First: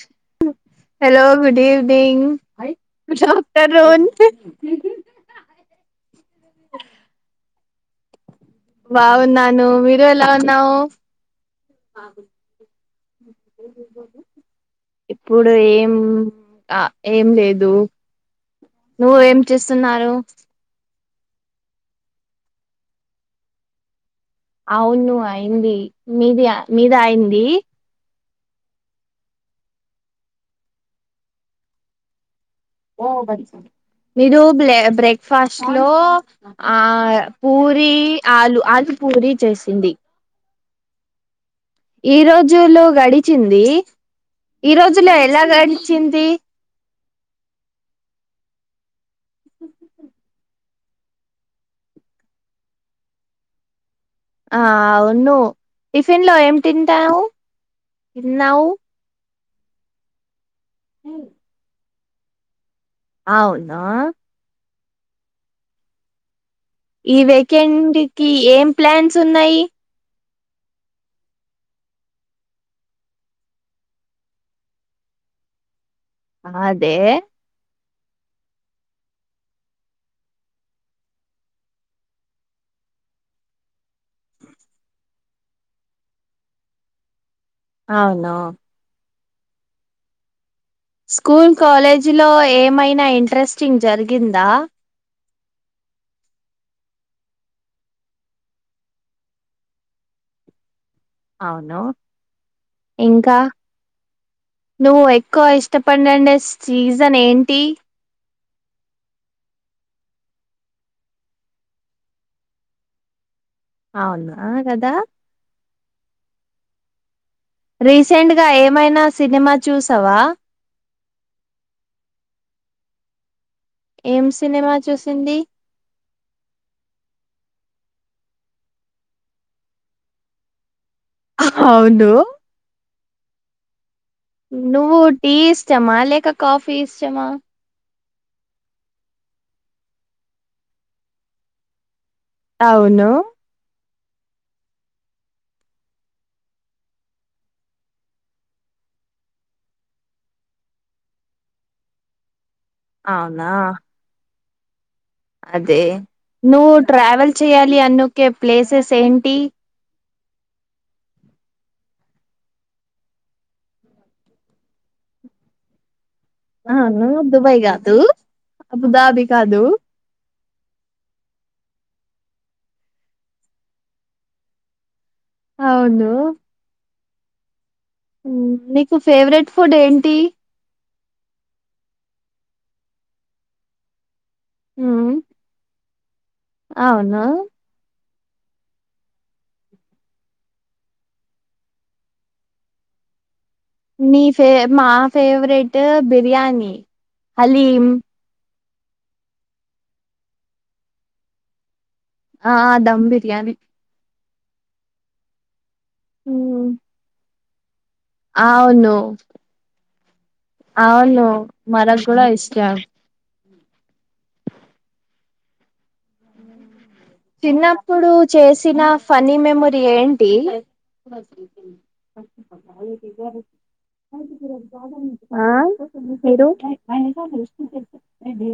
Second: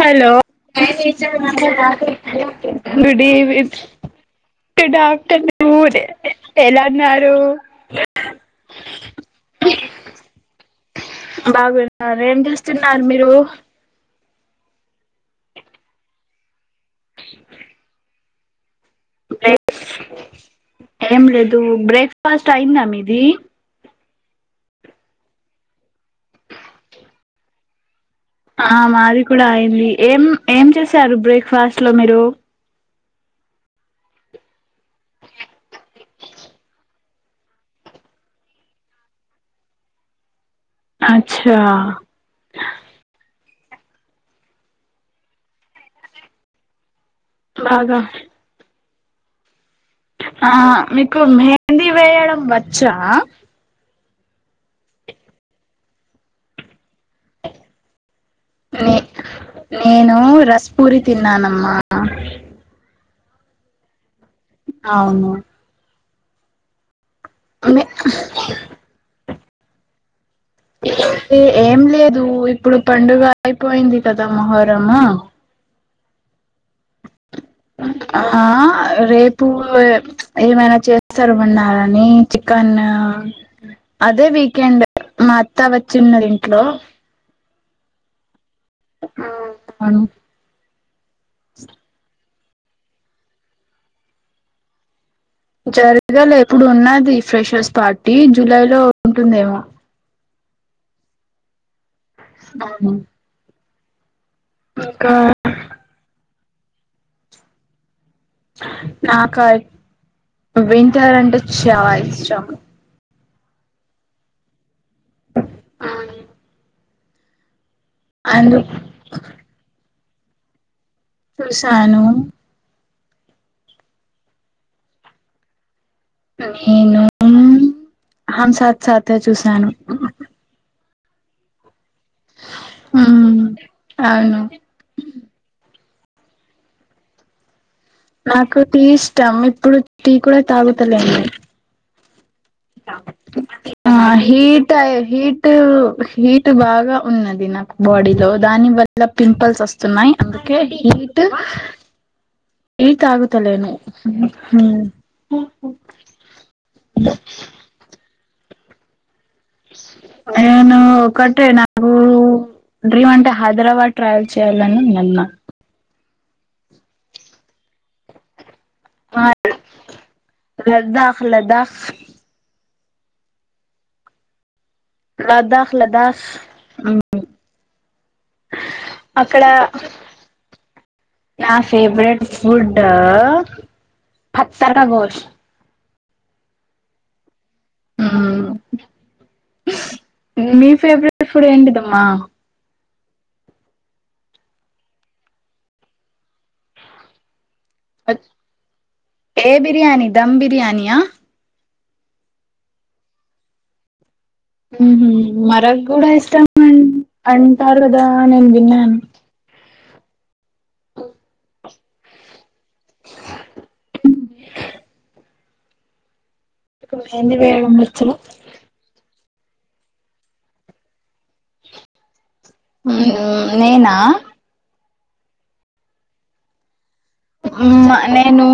Hello hello good evening good evening afternoon ఎలాన్నారు బావ్వునాను మీరు ఎలా అవున్నావ్ బాగున్నారు ఏం చేస్తున్నారు మీరు ఇప్పుడు ఏం ఏం లేదు నువ్వు ఏం చేస్తున్నారు ఏం లేదు బ్రేక్ఫాస్ట్ అయిందా మీది అవును అయింది మీది మీద అయింది ఆ మాది కూడా అయింది ఏం ఏం చేశారు బ్రేక్ఫాస్ట్ లో మీరు ఓ బచ్చి మీరు బ్లె బ్రేక్ఫాస్ట్లో ఆ పూరి ఆలు ఆల్ పూరి చేసింది అ ఈ రోజులు గడిచిం దీ ఈ రోజులో ఎలా గడిచింది బాగా ఉ ఆ మీకు మెహెందీ వేయడం వచ్చా ఆ అవును టిఫిన్ లో ఏం తింటావు తిన్నావు నే నేను రస్ పూరి తిన్నానమ్మా అవునా అవును ఈ వేకెండ్కిి ఏం ప్లాన్స్ ఉన్నాయి తే ఏం లేదు ఇప్పుడు పండుగ అయిపోయింది కదా మొహరము అదే ఆ రేపు ఏమైనా చేస్తారు ఉన్నారని చిక అదే వీకెండ్ మా అత్తా వచ్చింది ఇంట్లో అవ్నొ ఉమ్ స్కూల్ కాలేజీలో ఏమైనా ఇంట్రెస్టింగ్ జరిగిందా జర్గలే ఇప్పుడున్నాది ఫ్రెషర్స్ పార్టీ జూలై లో ఉంటుందేమో అవును ఆహ్ ఇంకా నువ్వు ఎక్కువ ఇష్టప [unintelligible] సీజన్ ఏంటి నాక వింటరంటే చా ఇష్టం అవున కదా ఆ రీసెంట్గా ఏమైనా సినిమా చూసావా సుశాను ఏం సినిమా చూసింది నేను అహం సాత్ సాతే చూసాను అవును ఉమ్ అవును నువ్వు టీ ఇష్టమా లేక కాఫీ ఇష్టమా నాకు టీ ఇష్టం ఇప్పుడు టీ కూడా తాగుతలేన్ నేన్ అవును ఆ హీట్ హీట్ హీట్ బాగా ఉన్నది నాకు బాడీలో దాని వల్ల పింపుల్స్ వస్తున్నాయ్ అందుకే టీ అవునా తాగుతలేను హుం అదే నువ్వు ట్రావెల్ చెయాలి అనుకే ప్లేసెస్ ఏంటి నేను ఒకటే నాకు డ్రీమ్ అంటే హైదరాబాద్ ట్రావెల్ చేయాలనినున్నాది నాక్ అవును దుబాయ్ కాదు అబుదాబి కాదు లడ్డఖ్ లడా లదాక్ అవును లదాస్ ఉమ్ నీకు అక్కడ ఫేవరెట్ ఫుడ్ ఏంటి నా ఫేవరెట్ ఫుడ్ [unintelligible] గోష్ అవునా ఉమ్ ఇగ మీ ఫేవరెట్ ఫుడ్ ఏంటిదమ్మా మీ ఫే మా ఫేవరెట్ బిర్యానీ హలీం ఏ బిర్యానీ దమ్ బిర్యానీ యా ఆ దమ్ బిర్యాని ఉహు మరగ్ గుడా ఇష్టా మ ఉమ్, అం టారుగదా నేన్ అవును విన్నాను అవును మన గుడా ఇష్టం ఏంది వేయడం వచ్చు తిన్నప్పుడు చేసిన ఫన్ని మెమొరీ ఏంటి ఊ నేనా అ మీరు నేను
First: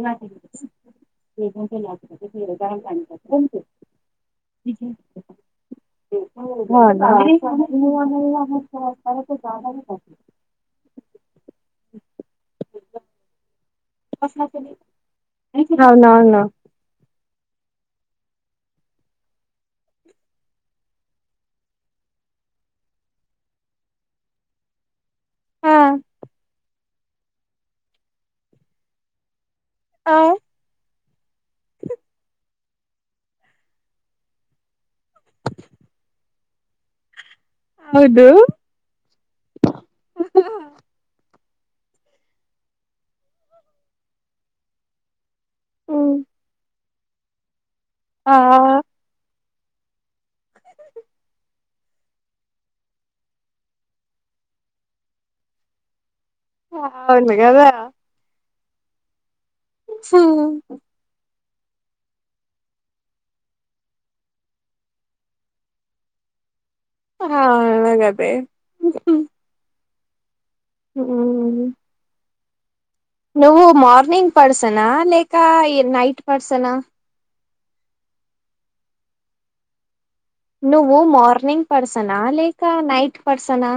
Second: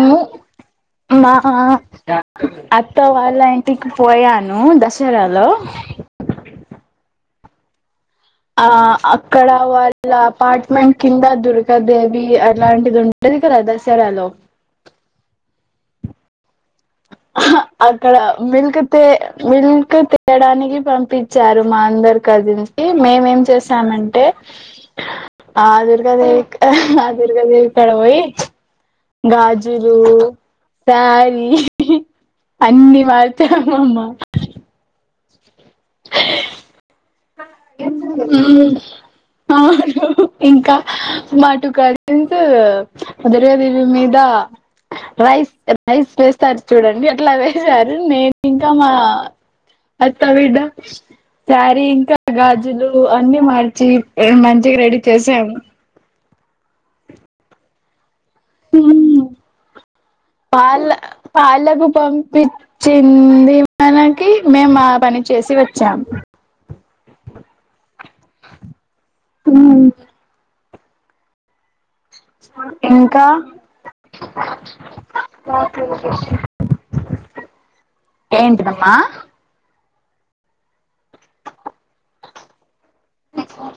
అలా ఇంటికి పోయాను దసరాలో అవునా ఆ అక్కడ వాళ్ళ అపార్ట్మెంట్ కింద దుర్గాదేవి అట్లాంటిది ఉంట [unintelligible] డ్రెస్ అవునవును అక్కడ మిల్క్ తే మిల్క్ తేయడానికి పంపించారు మా అందరకది మేమేం చేసామంటే ఆ దుర్గా దేవిక్ ఆ దుర్గా దేవి కడ పోయి గాజు జులు సారీ అన్ని మార్చామ్ అమ్మా ఉ అవును హు హుం ఇంకా మా టూ కజిన్స్ దురగదేవి మీద రైస్ రైస్ వేస్తారు చూడండి అట్లా వేసారు ఆ నేను ఇంకా మా త్త బిడ్డ సారి గాజులు అన్ని మార్చి మంచిగా రెడీ చేసాము ఆ అవునుగదా ఊమ్ హు పాళ్లకు పంపించింది మనకి మేము ఆ పని చేసి వచ్చాం ఆ అవును గదే ఊమ్ ఆ నువ్వు మార్నింగ్ పర్సనా లేక ఈ నైట్ పర్సనా ఏంటిదమ్మా. నువ్వు మార్నింగ్ పర్సనా లేక నైట్ పర్సనా.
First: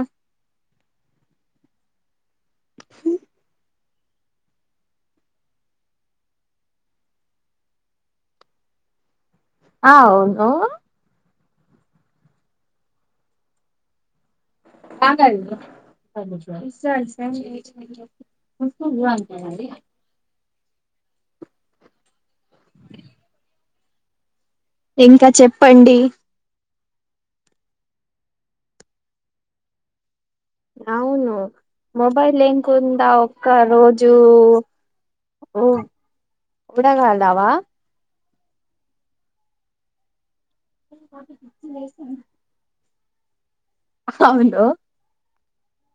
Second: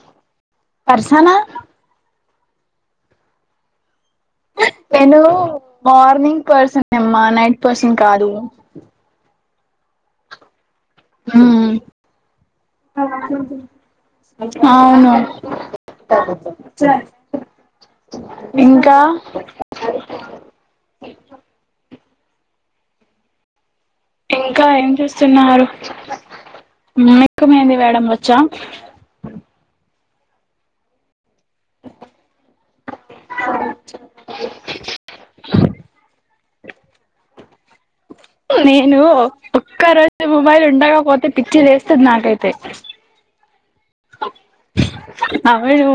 పర్సనా. ఉమ్. నేను మార్నింగ్ పర్సన్యేమ్మా నైట్ పర్సన్ కాదు. అవును. ఉమ్ అవును. ఇప్పుడు ఇంకా నువ్వా అంటుంది. ఇంకా ఏం ఇంకా చేస్తున్నారు. చెప్పండి మిలేక్కు మేడం వచ్చా. అవును మొబైల్ ఏం కొందవు. ఒక్క రోజు ఇప్పుడా కాడవా. నేను ఒక్క రోజు మొబైల్ ఉండకపోతే పిచ్చి లేస్తది నాకైతే. అవునా. అవును.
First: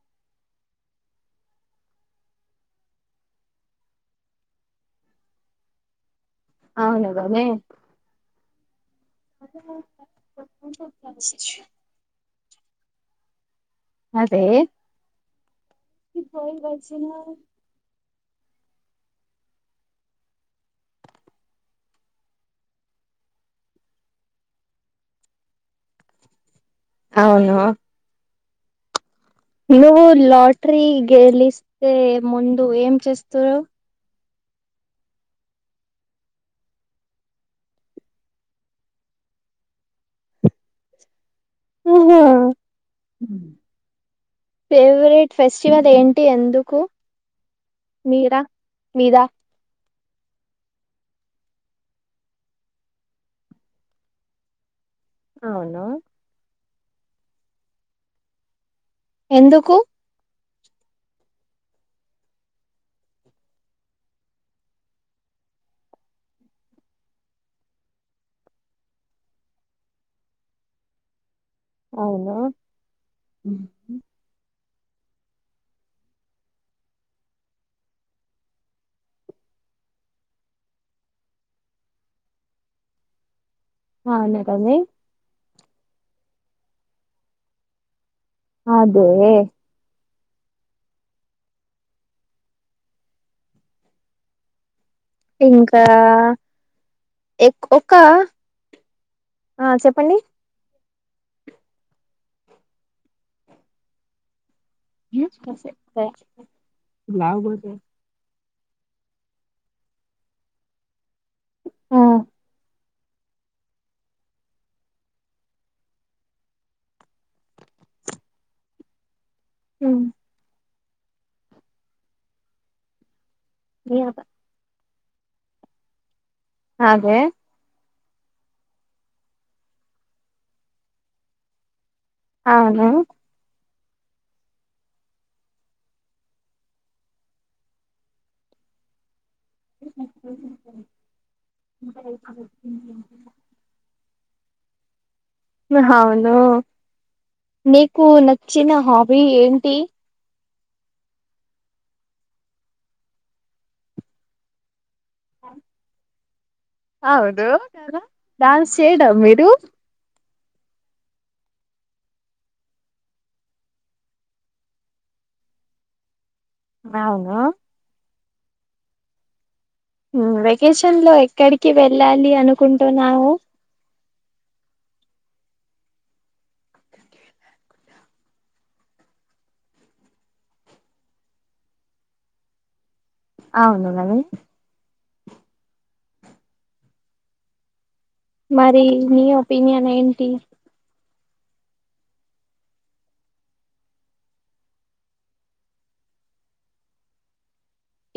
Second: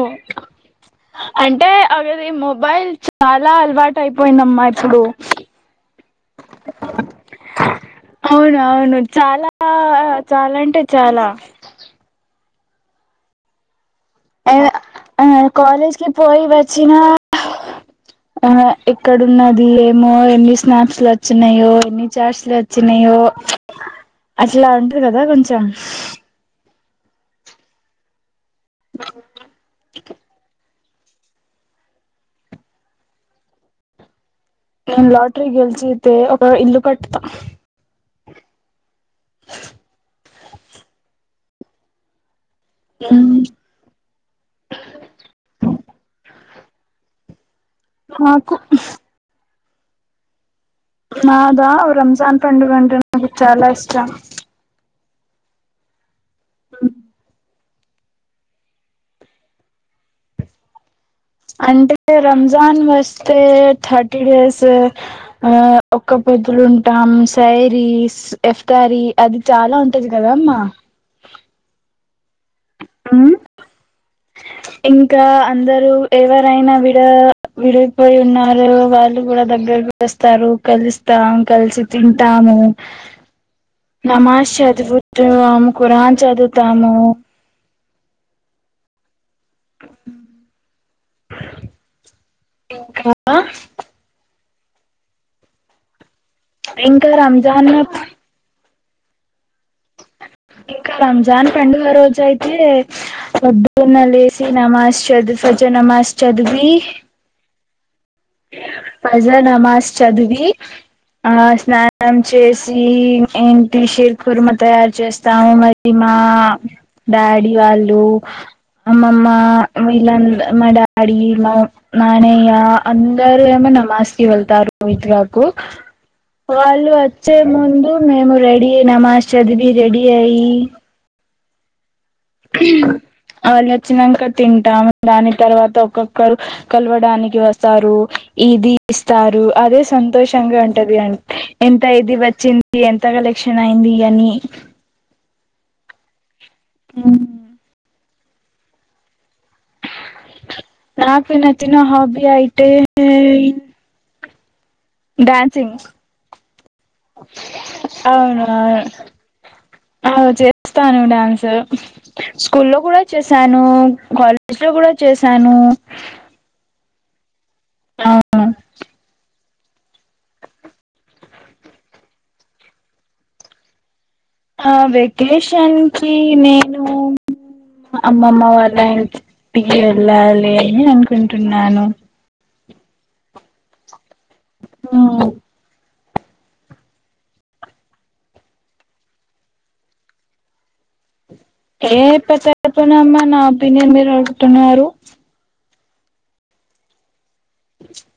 అంటే అవేది మొబైల్ చాలా అలవాటు అయిపోయిందమ్మా ఇప్పుడు. అవునుగానే అవును అవును చాలా చాలా అంటే చాలా. అదే. నేను కాలేజీకి పోయి వచ్చిన ఆహ్. ఆహ్ ఎక్కడ ఉన్నది ఏమో ఎన్ని స్నాప్స్లు వచ్చినయో ఎన్ని చాట్స్లు వచ్చినాయో. ఓ ప్చ్ అసలు అంటారు కదా కొంచెం. అవును హలో. నువ్వు లాటరీ గెలిస్తే ముందు ఏం చేస్త్రరు. నేను లాట్రీ గెల్చితే ఒక ఇల్లు కడతా ఆహా. ఉమ్ మీ ఫేవరెట్ ఫెస్టివల్ ఏంటి ఎందుకు. మీరా నాకు మీద. నాదా రంజాన్ పండుగంటే నాకు చాలా ఇష్టం. అవునా. ఉమ్. ఎందుకు. అంటే రంజాన్ వస్తే థర్టీ డేస్ ఆహ్ ఒక పో. పొద్దులు ఉంటాం సైరీస్ ఎఫ్తారీ అది చాలా ఉంటది కదా అమ్మా. అవునా. ఇంకా అందరు ఎవరైనా విడ విడిపోయి ఉన్నారు వాళ్ళు కూడా దగ్గర. వస్తారు కలుస్తాం కలిసి తింటాము. అవును నమాజ్ కదే చదువుతము కురాన్ చదువుతాము. అదే. హలో. ఇంకా. ఇంకా ఎక్ రంజాన్ ఒక ఆ చెప్పండి ఇంకా రంజాన్ పండుగ రోజు అయితే పొద్దున్నే లేసి నమాస్ చదు ఫజ నమాస్ చదివి పజ నమాజ్ చదివి ఆ స్నానం చేసి ఈ ఏంటిషీర్ కుర్మ తయారు చేస్తాం మరి మా డాడీ వా ల్లు అమ్మ అమ్మా వీళ్లంద్ మా డాడి మా నాణయ్య అన్ రారు ఏమో నమాజ్ కి వెళ్తారు ఇదికు ఆ వాళ్ళు అదే వచ్చే ముందు మేము రెడీ నమాజ్ చదివి రెడీ అయ్యి అవును అ వచ్చినంక తింటాం దాని తర్వాత ఒక్కొక్కరు కలవడానికి వస్తారు ఇది ఇస్తార్ అదే సంతోషంగా ఉంటది అ ఎంత ఇది వచ్చింది ఎంత కలెక్షన్ అయింది అని అవును నీకు నచ్చిన హాబీ ఏంటి నాకు నచ్చిన హాబీ అయితే డాన్సింగ్ అవును కదా డాన్స్ అవునవును చేయడా మీరు అచే చేస్తాను డ్యాన్స్ స్కూల్లోలో కూడా చేశాను కాలేజ్ లో కూడా చేశాను అవున అవును వెకేషన్లో ఎక్కడికి వెళ్ళాలి అనుకుంటున్నావు ఆ వెకేషన్ కి నేను అమ్మమ్మ వాళ్ళ ఇంటిికి వెళ్ళాలి అని అనుకుంటున్నాను అవును నని ఆ మరి నీ ఒపీనియన్ ఏంటి ఏ పె చెప్పనమ్మా నా ఒపీనియన్ మీరు అడుగుతున్నారు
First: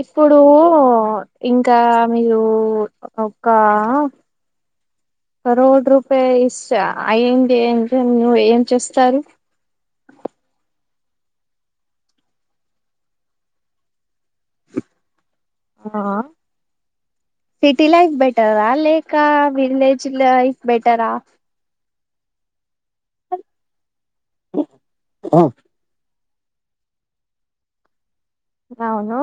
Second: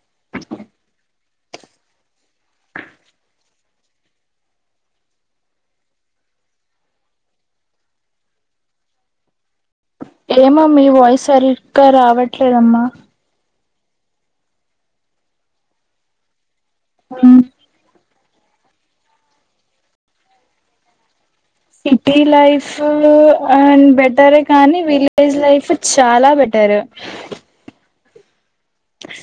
ఇప్పుడూ ఇంకా మీరు ఒకా కరోడ్ రూపాయ ఇషా అయింది ఎం ఏం చేస్తారు ఏమో మీ వాయిస్ సరిగ్గా రావట్లేదమ్మా సిటీలైఫ్ బె టరా లేకా విలేజ్ లైఫ్ బెటరా సిటీ లైఫ్ అన్ బెటరే కానీ విలేజ్ లైఫ్ చాలా పెట్టారు అవున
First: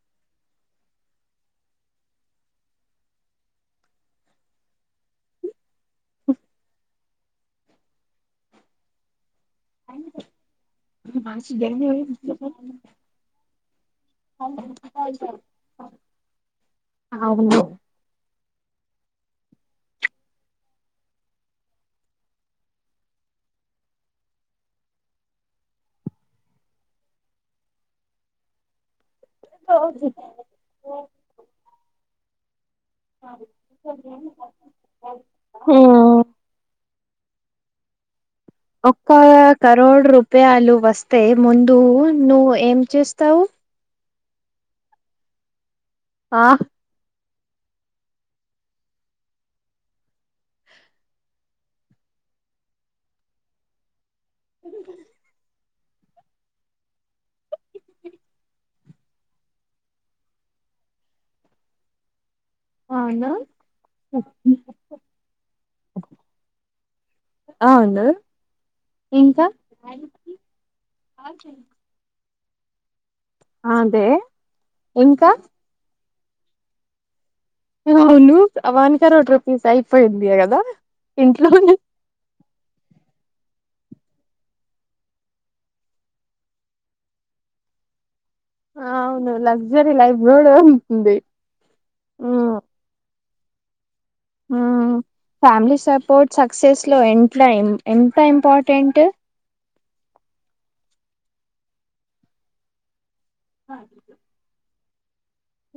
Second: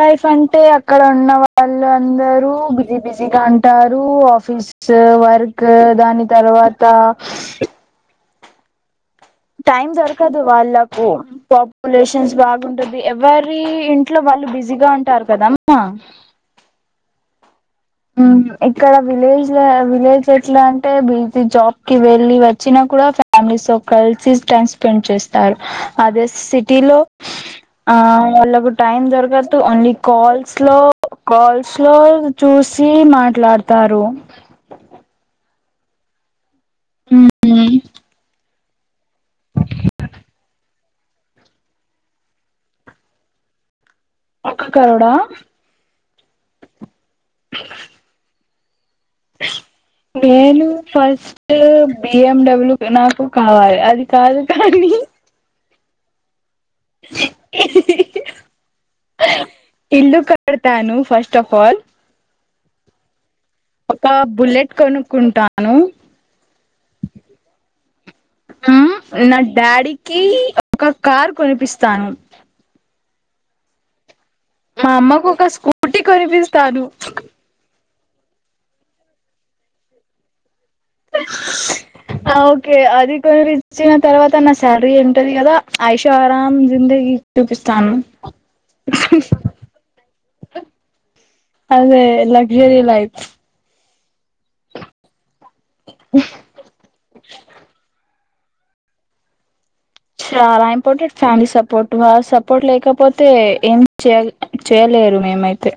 లైఫ్ అంటే అక్కడ ఉన్న వాళ్ళు అందరూ బిజీ బిజీగా ఉంటారు ఆఫీస్ వర్క్ దాని తర్వాత టైమ్ దొరకదు వాళ్ళకు పాపులేషన్స్ బాగుంటది ఎవరీ ఇట్లో వాళ్ళు బిజీగా ఉంటారు కదా అమ్మ అవును ఇక్కడ విలేజ్ లో విలేజ్ ఎట్లా అంటే బిజ జాబ్ కి వెళ్ళి వచ్చినా కూడ ఫ్యామిలీస్ కలిసి టైమ్ స్పెండ్ చేస్తారు అదే సిటీలో ఆ వాళ్లకు టైం దొరకద్దు ఓన్లీ కాల్స్ లో కాల్స్ లో చూస్ సి మాట్లాడతారు ఆ ఉమ్ ఒక్క కరోడు రూప్యాలు వస్తే ముందు నువ్వు ఏం చేస్తావు ఒక్క కరోడా ఆ నేను ఫస్ట్ బిఎండబ్ల్యూ నాకు కావాలి అది కారు కాన్నీ ఇల్లు కడతాను ఫస్ట్ ఆఫ్ ఆల్ అనా ఒక బుల్లెట్ కొనుక్కుంటాను అవ్ను ఉం నా డాడీకి ఒక్క కార్ కొనిపిస్తాను అ దే మా అమ్మకు ఒక స్కూటీ కొనిపిస్తాను వును అవన్కరోట్ రూపీస్ అయిపోయింది గదా అ ఓకే అది రిచ్చయిన తర్వాత నా శాలరీ ఏంటది కదా ఆయుషో ఆరాం జిందగిీ చూపిస్తాను అవును లగ్జరీ లైఫ్ కూడా ఉంటుంది అదే లక్జరిీ లైఫ్ అ ఫ్యామిలీ సపోర్ట్ సక్సెస్ లో [unintelligible] ఎన్ త ఇంపార్ర్టెంట్ చాలా ఇంపార్టెంట్ ఫ్యామిలీ సపోర్ట్ గా సపోర్ట్ లేకపోతే ఏం చే చేయలేరు మేమైతే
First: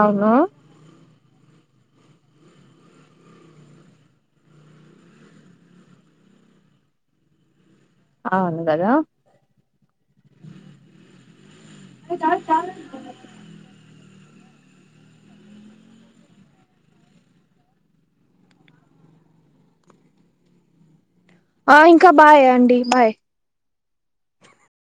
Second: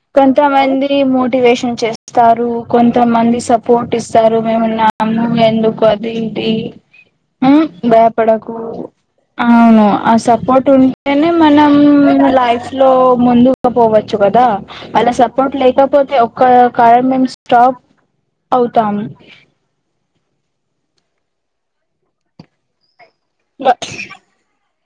అవును కొంత మంది మొ టివేషన్ చేస్తారు కొంతమంది సపోర్ట్ ఇస్తారు మేమునము ఎందుకు అది [unintelligible] బయాపడాకు అవును కదా అవును ఆ సపోర్ట్ ఉంటేనే మనం లైఫ్ లో ముందుక పోవ చ్చు కదా వాళ్ళ సపోర్ట్ లేకపోతే ఒక్క [unintelligible] మేమెం స్టాప్ అవ్తాం ఆ ఇంకా బాయ్ అంటీ బాయ్ బ